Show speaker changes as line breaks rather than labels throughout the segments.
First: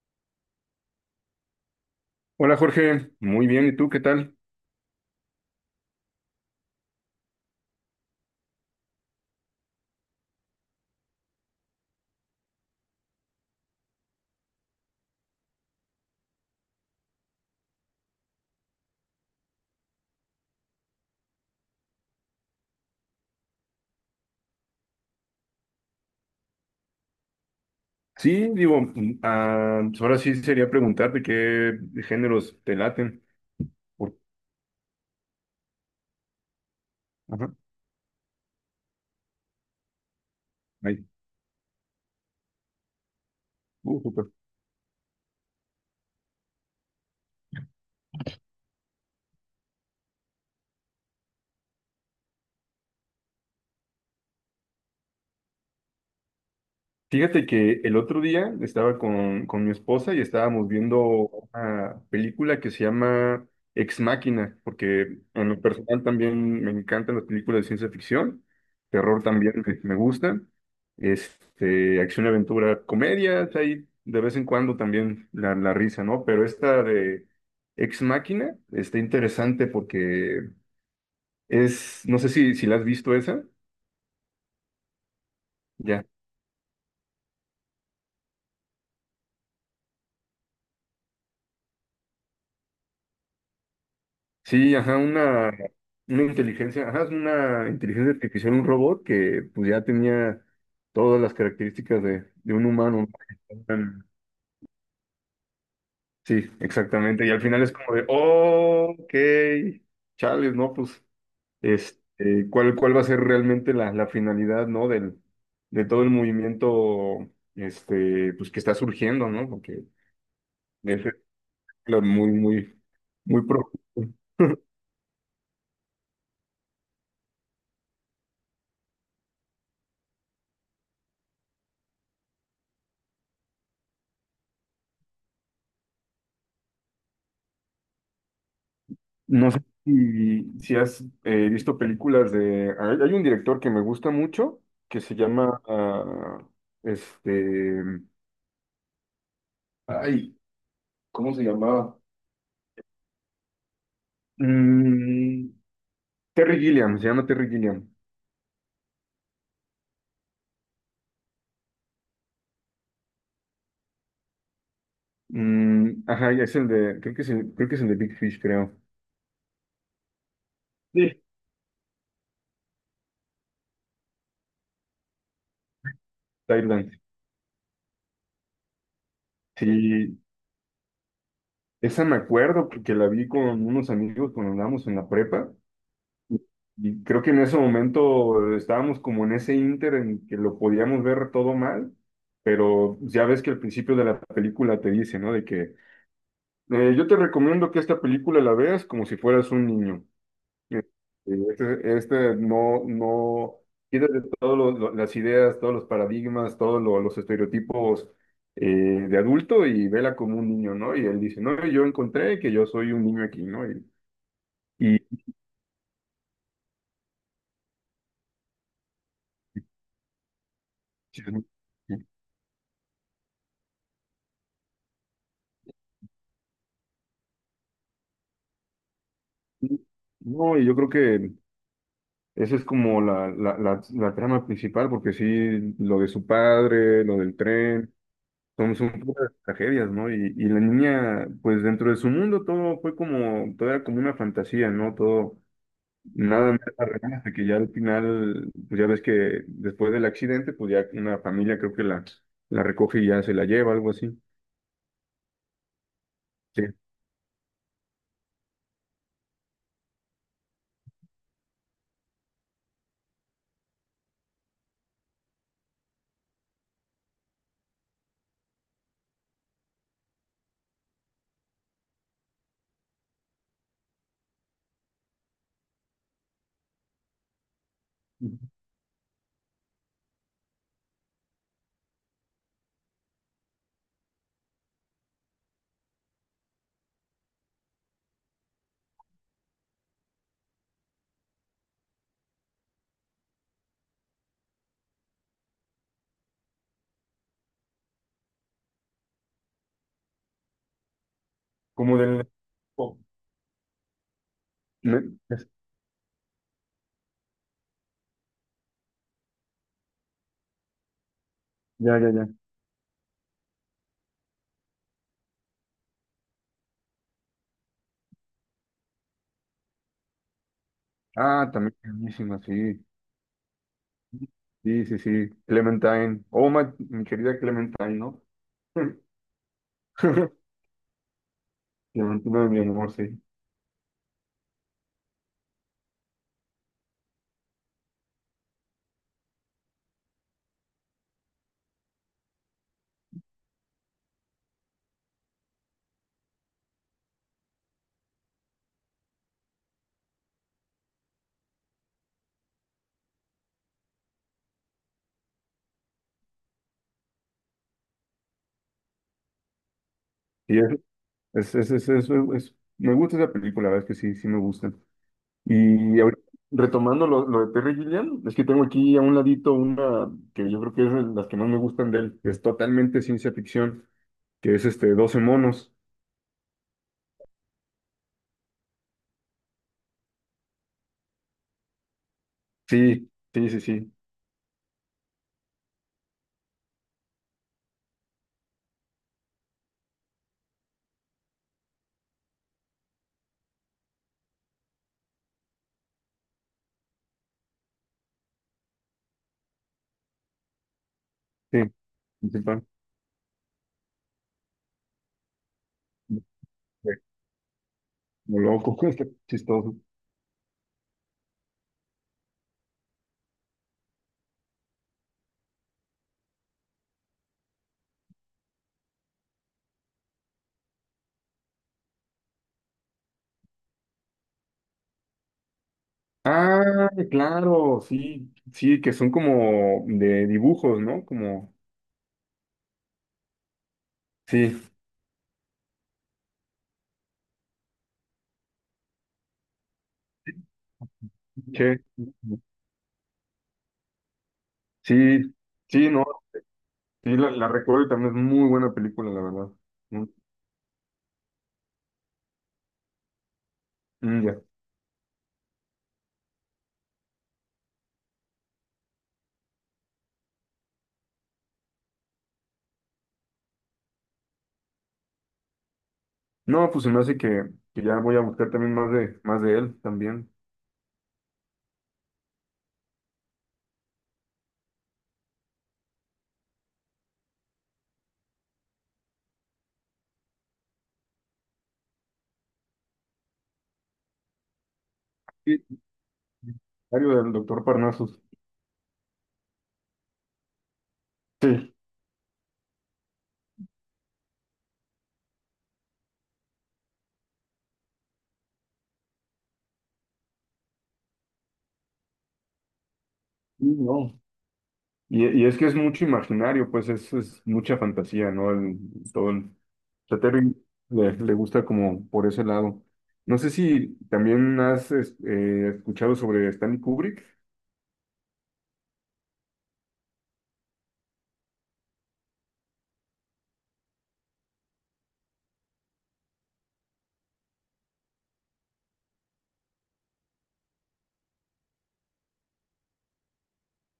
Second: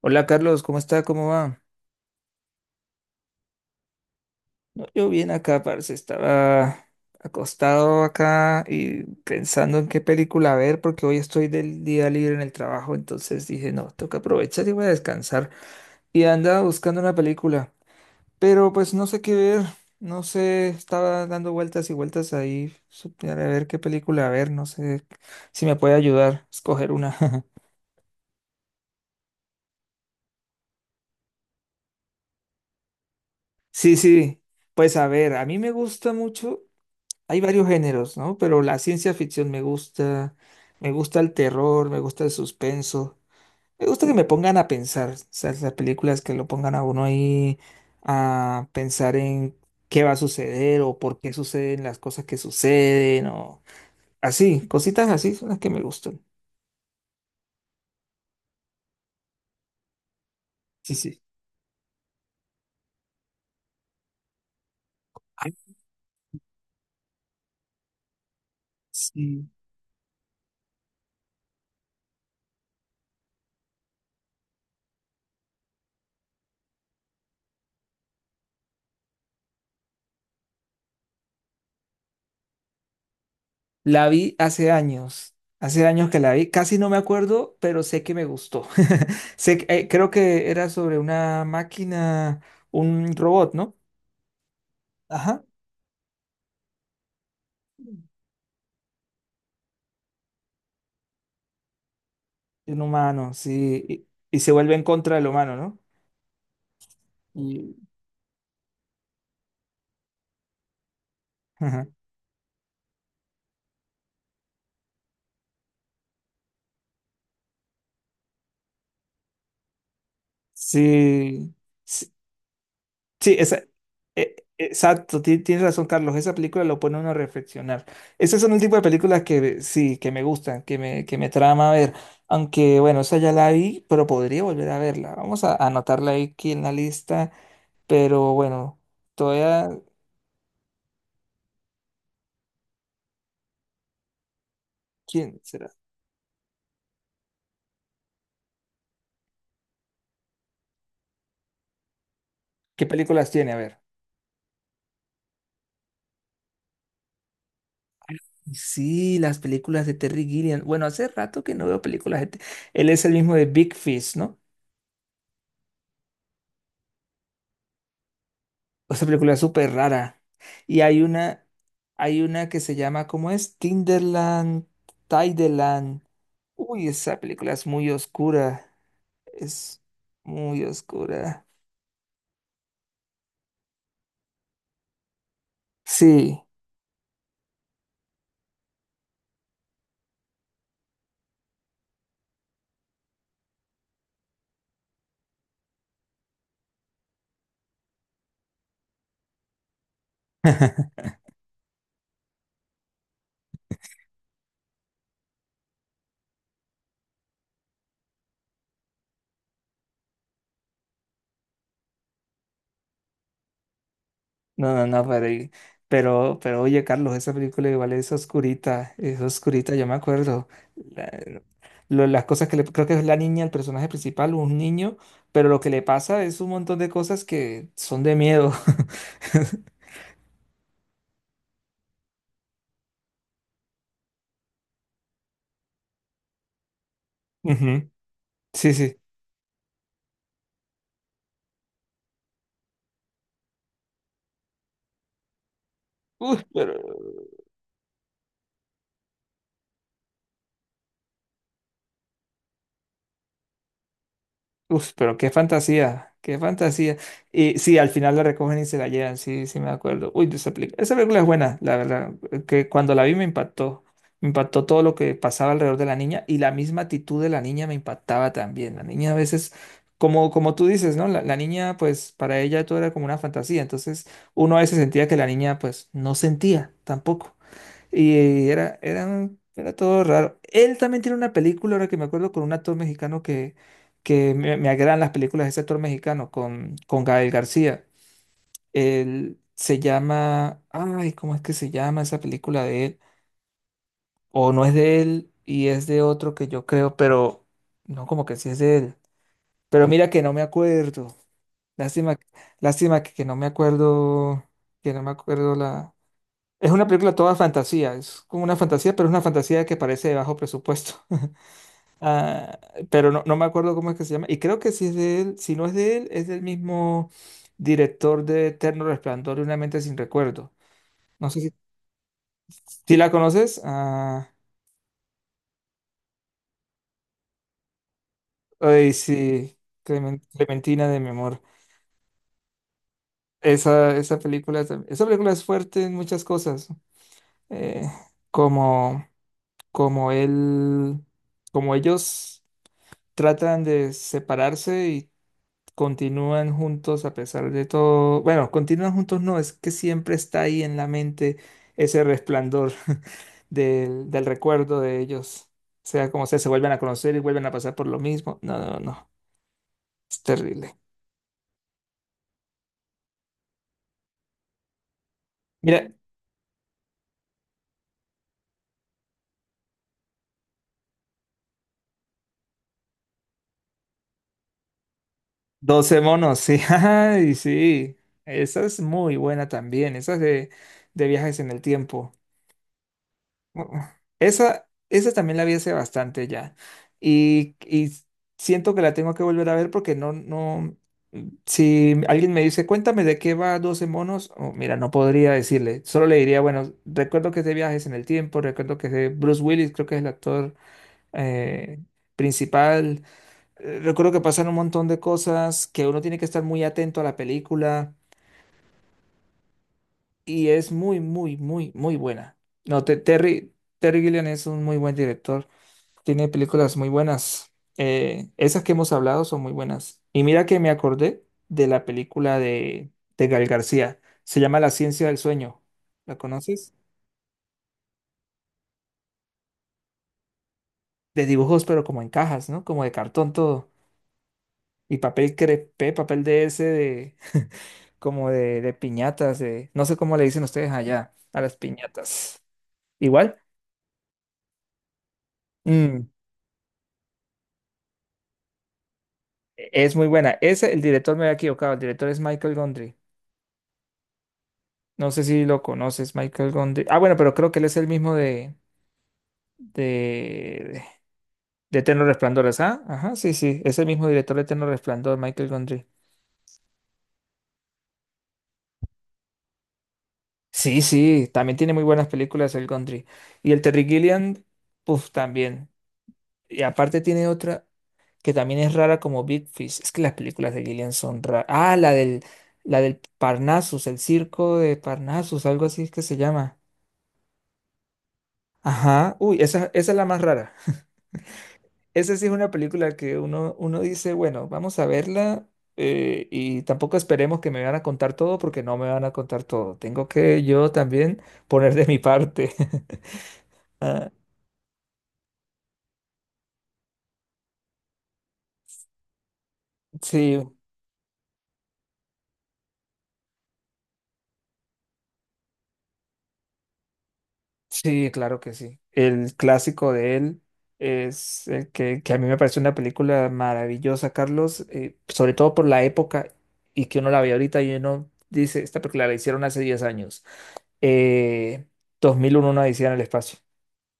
Hola Carlos, ¿cómo está? ¿Cómo va?
Hola Jorge, muy bien, ¿y tú qué tal?
No, yo bien acá, parce, estaba acostado acá y pensando en qué película ver porque hoy estoy del día libre en el trabajo, entonces dije, no, toca aprovechar y voy a descansar. Y andaba buscando una película, pero pues no sé qué ver, no sé, estaba dando vueltas y vueltas ahí para ver qué película ver, no sé si me puede ayudar a escoger una.
Sí, digo, pues ahora sí sería preguntarte qué géneros te laten.
Sí,
Por-
sí, pues a ver, a mí me gusta mucho. Hay
Ajá.
varios géneros, ¿no? Pero la ciencia ficción me
Ay,
gusta el terror, me gusta el suspenso, me gusta que me
súper.
pongan a pensar, o sea, las películas que lo pongan a uno ahí a pensar en qué va a suceder o por qué suceden las cosas que suceden o así, cositas así son las que me gustan.
Fíjate que el otro día estaba con mi esposa y estábamos
Sí,
viendo
sí.
una película que se llama Ex Máquina, porque en lo
Ah.
personal también me encantan las películas de ciencia ficción, terror
Sí.
también me gusta, este, acción, aventura, comedias, hay de vez en cuando también la risa, ¿no? Pero esta de Ex Máquina está interesante porque es, no sé si la has visto esa.
La vi hace
Ya.
años que la vi, casi no me acuerdo, pero sé que me gustó. Sé, creo que era sobre una máquina, un robot, ¿no?
Sí, ajá,
Ajá,
una inteligencia, ajá, es una inteligencia artificial, un robot que pues ya tenía todas las características de un
un
humano.
humano, sí,
¿No?
y se vuelve en contra del humano, ¿no?
Sí, exactamente. Y al final es
Y-
como de, "Oh, ok, chales", ¿no? Pues,
ajá.
este, ¿cuál va a ser realmente la finalidad, ¿no? Del, de todo el movimiento, este, pues que está surgiendo, ¿no? Porque es
Sí,
claro,
sí.
muy,
Sí,
muy profundo.
exacto, tienes razón, Carlos. Esa película lo pone a uno a reflexionar. Ese son el tipo de películas que sí, que me gustan, que me trama ver. Aunque, bueno, esa ya la vi, pero podría volver a verla. Vamos a anotarla ahí aquí en la lista. Pero bueno,
No sé
todavía,
si has visto películas de. Hay un director que me gusta mucho, que se
¿quién
llama,
será?
este... Ay, ¿cómo se llamaba?
¿Qué películas tiene? A ver.
Mm, Terry Gilliam, se llama Terry Gilliam.
Sí, las películas de Terry Gilliam. Bueno, hace rato que no veo películas de... él es el mismo de Big Fish, ¿no?
Ajá, y es el de. Creo que es el, creo que es el de Big Fish, creo.
Esa película es súper rara. Y
Sí.
hay una que se llama, ¿cómo es? Tinderland, Tideland. Uy,
Thailand.
esa película es muy oscura. Es
Sí,
muy oscura.
esa me acuerdo porque la vi con unos amigos cuando andábamos en la prepa.
Sí.
Y creo que en ese momento estábamos como en ese ínter en que lo podíamos ver todo mal, pero ya ves que al principio de la película te dice, ¿no? De que yo te recomiendo que esta película la veas como si fueras un niño. Eh, este no, no, quítate todas las ideas, todos los paradigmas, los estereotipos eh, de adulto y vela como un niño, ¿no? Y él dice, no, yo encontré que yo soy un niño aquí, ¿no? Y,
No, no, no, pero, pero, oye, Carlos, esa película igual es oscurita, yo me acuerdo. La-
y
las cosas que le, creo que es la niña, el personaje principal, un niño, pero lo que le pasa es un montón de cosas que son de miedo.
No, y yo creo que esa es como la trama principal, porque sí, lo de su padre, lo del
Ujú.
tren,
Sí,
son, son
sí.
puras tragedias, ¿no? Y la niña, pues dentro de su mundo todo fue como, todo era como una fantasía, ¿no? Todo,
Uf,
nada más
pero,
real, hasta que ya al final, pues ya ves que después del accidente, pues ya una familia creo que la recoge y ya se la lleva, algo así.
uf, pero qué fantasía, qué
Sí.
fantasía. Y sí, al final la recogen y se la llevan, sí, sí me acuerdo. Uy, esa película es buena, la verdad, que cuando la vi me impactó. Me impactó todo lo que pasaba alrededor de la niña y la misma actitud de la niña me impactaba también. La niña a veces, como tú dices, ¿no? La niña, pues para ella todo era como una fantasía. Entonces uno a veces sentía que la niña, pues no sentía tampoco. Y era todo raro. Él también tiene una película, ahora que me acuerdo, con un actor mexicano que, me agradan las películas de ese actor mexicano, con Gael García. Él se llama, ay, ¿cómo es que se llama esa película de él? O no es de él y es de otro que yo creo, pero no como que sí es de él. Pero mira que no me acuerdo.
Como
Lástima,
del. ¿No?
lástima que no me acuerdo, que no me acuerdo la... Es una película toda fantasía, es como una fantasía, pero es una fantasía que parece de bajo presupuesto.
Ya, ya, ya.
Ah, pero no, no me acuerdo cómo es que se llama. Y creo que si es de él, si no es de él, es del mismo director de Eterno Resplandor y Una mente sin recuerdo. No sé
Ah,
si,
también buenísima, sí.
si la conoces. Ah,
Sí, sí, sí, Clementine. Oh, mi querida Clementine, ¿no?
ay, sí, Clementina de mi amor.
Clementina de mi amor, sí.
Esa película, esa película es fuerte en muchas cosas. eh, como, como él, como ellos tratan de separarse y continúan juntos a pesar de todo. Bueno, continúan juntos no, es que siempre está ahí en la mente ese resplandor del recuerdo de ellos. Sea como sea, se vuelven a conocer y vuelven a pasar por lo mismo. No, no, no, es
Y es,
terrible.
me gusta esa película, la verdad es que sí, sí me gusta.
Mira,
Y ahorita, retomando lo de Terry Gilliam, es que tengo aquí a un ladito una que yo creo que es de las que más me gustan de él, que es totalmente ciencia ficción, que es este Doce monos.
doce monos, sí, ay, sí. Esa es muy buena también, de viajes en el tiempo.
Sí, sí,
Uh,
sí,
uh,
sí,
Esa, esa también la vi hace bastante ya. Y siento que la tengo que volver a ver porque no, no... Si alguien me dice, cuéntame de qué va Doce monos, oh, mira, no podría decirle. Solo le diría, bueno, recuerdo que es de viajes en el tiempo, recuerdo que es de Bruce Willis, creo que es el actor
sí,
eh,
principal.
principal. Recuerdo que pasan un montón de cosas, que uno tiene que estar muy atento a la película
Como loco, chistoso.
y es muy, muy, muy, muy buena. No, Terry Gilliam es un muy buen director. Tiene películas muy buenas. Esas que hemos hablado son muy buenas. Y mira que me acordé de la película de Gal García. Se llama La ciencia del sueño. ¿La conoces?
Ah, claro, sí, sí, que son como de dibujos, ¿no?
De
Como,
dibujos, pero como en cajas, ¿no? Como de cartón todo.
sí,
Y papel crepé, papel de ese, de... Como de piñatas, de... No sé cómo le dicen ustedes allá a las
che,
piñatas. Igual,
sí, sí, no,
mm,
sí, la recuerdo y también es muy buena película, la verdad.
e-, es
Mm,
muy buena. Ese, el director me había equivocado. El director es Michael Gondry.
mm, ya.
No sé si lo conoces, Michael Gondry. Ah, bueno, pero creo que él es el mismo de, de Eterno Resplandor, ¿ah? Ajá, sí, sí, es el mismo director de Eterno Resplandor, Michael Gondry.
No, pues se me hace que ya voy a buscar también más más de él también.
Sí, sí, también tiene muy buenas películas el Gondry. Y el Terry Gilliam, puff, también. Y aparte tiene otra que también es rara como Big Fish. Es que las películas de Gilliam son raras. Ah, la del Parnassus, el circo de Parnassus,
Sí,
algo así es que se llama.
Diario del doctor Parnasus.
Ajá, uy, esa es la más rara.
Sí,
Esa sí es una película que uno, uno dice, bueno, vamos a verla y tampoco esperemos que me van a contar todo porque no me van a contar todo. Tengo que yo también poner de mi parte.
sí,
Ah,
no. Y es que es mucho imaginario, pues es mucha fantasía, ¿no? Todo el- sea,
sí,
Terry le gusta como por ese lado. No sé si también escuchado sobre Stanley Kubrick,
sí, claro que sí. El clásico de él es el que a mí me parece una película maravillosa, Carlos, sobre todo por la época y que uno la ve ahorita y uno dice, esta película la hicieron hace 10 años. Eh, 2001, una odisea en el espacio.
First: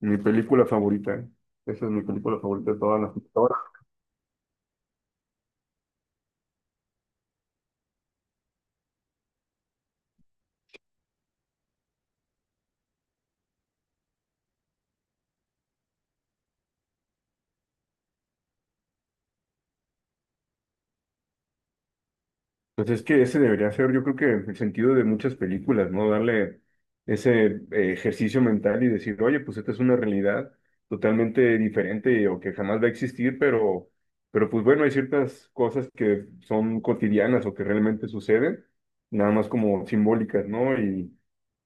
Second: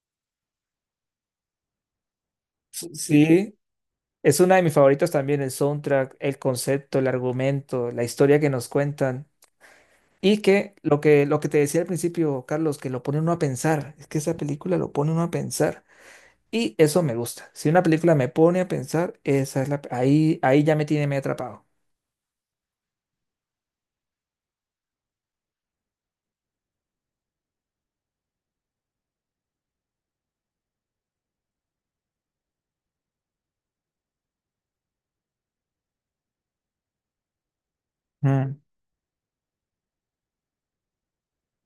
mi película favorita. Esa es mi película favorita de todas todas
Sí,
las.
es una de mis favoritas también, el soundtrack, el concepto, el argumento, la historia que nos cuentan. Y que lo que, lo que te decía al principio, Carlos, que lo pone uno a pensar. Es que esa película lo pone uno a pensar. Y eso me gusta. Si una película me pone a pensar, esa es la, ahí, ahí ya me tiene medio atrapado.
Pues es que ese debería ser, yo creo que el sentido de muchas películas, ¿no? Darle ese ejercicio mental y decir, oye, pues esta es una realidad totalmente diferente o que jamás va a existir, pero pues bueno, hay ciertas cosas que son cotidianas o que realmente
Mm.
suceden, nada más como simbólicas, ¿no?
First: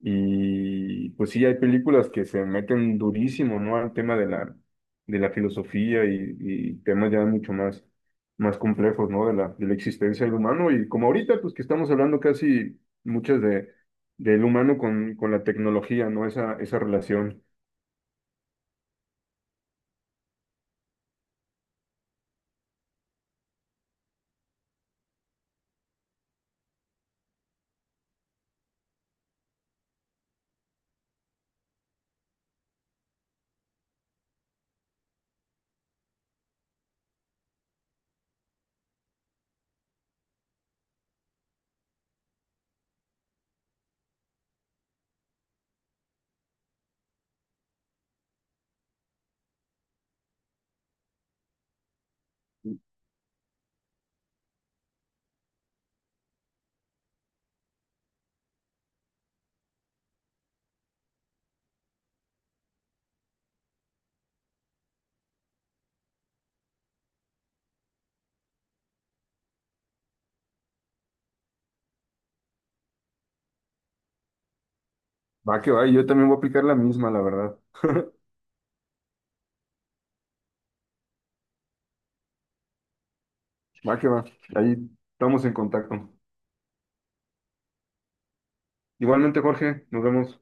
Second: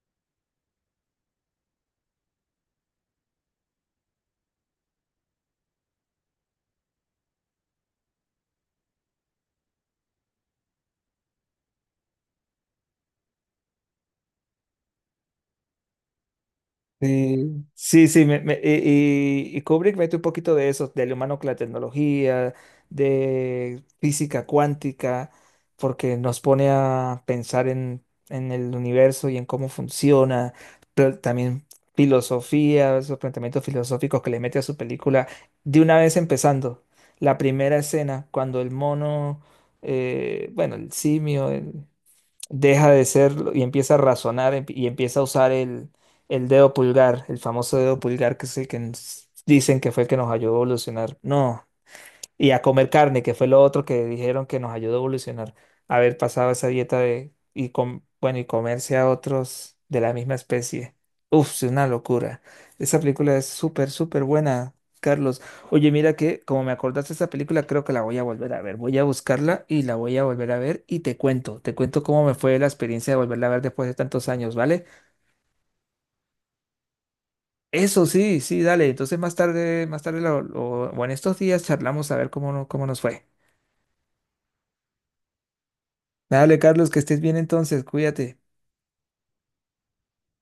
Y pues sí, hay películas que se meten durísimo, ¿no? Al tema de de la filosofía y temas ya mucho más más complejos, ¿no? De de la existencia del humano y como ahorita, pues que estamos hablando casi muchas de, del humano con la tecnología, ¿no? Esa relación.
Sí, sí, sí, y, y Kubrick mete un poquito de eso, del humano con la tecnología, de física cuántica, porque nos pone a pensar en el universo y en cómo funciona, pero también filosofía, esos planteamientos filosóficos que le mete a su película. De una vez empezando, la primera escena, cuando el mono, bueno, el simio, deja de serlo y empieza a razonar y empieza a usar el dedo pulgar, el famoso dedo pulgar que es el que nos dicen que fue el que nos ayudó a evolucionar. No. Y a comer carne, que fue lo otro que dijeron que nos ayudó a evolucionar. Haber pasado esa dieta bueno, y comerse a otros de la misma especie. Uf, es una locura. Esa película es súper, súper buena, Carlos. Oye, mira que como me acordaste de esa película, creo que la voy a volver a ver. Voy a buscarla y la voy a volver a ver y te cuento. Te cuento cómo me fue la experiencia de volverla a ver después de tantos años, ¿vale?
Va que va, y yo también voy a aplicar la misma, la verdad.
Eso sí, sí, dale. Entonces más tarde o en estos días charlamos a ver cómo, cómo nos fue.
Va que va, ahí estamos en contacto.
Dale, Carlos, que estés bien entonces, cuídate.
Igualmente, Jorge, nos vemos.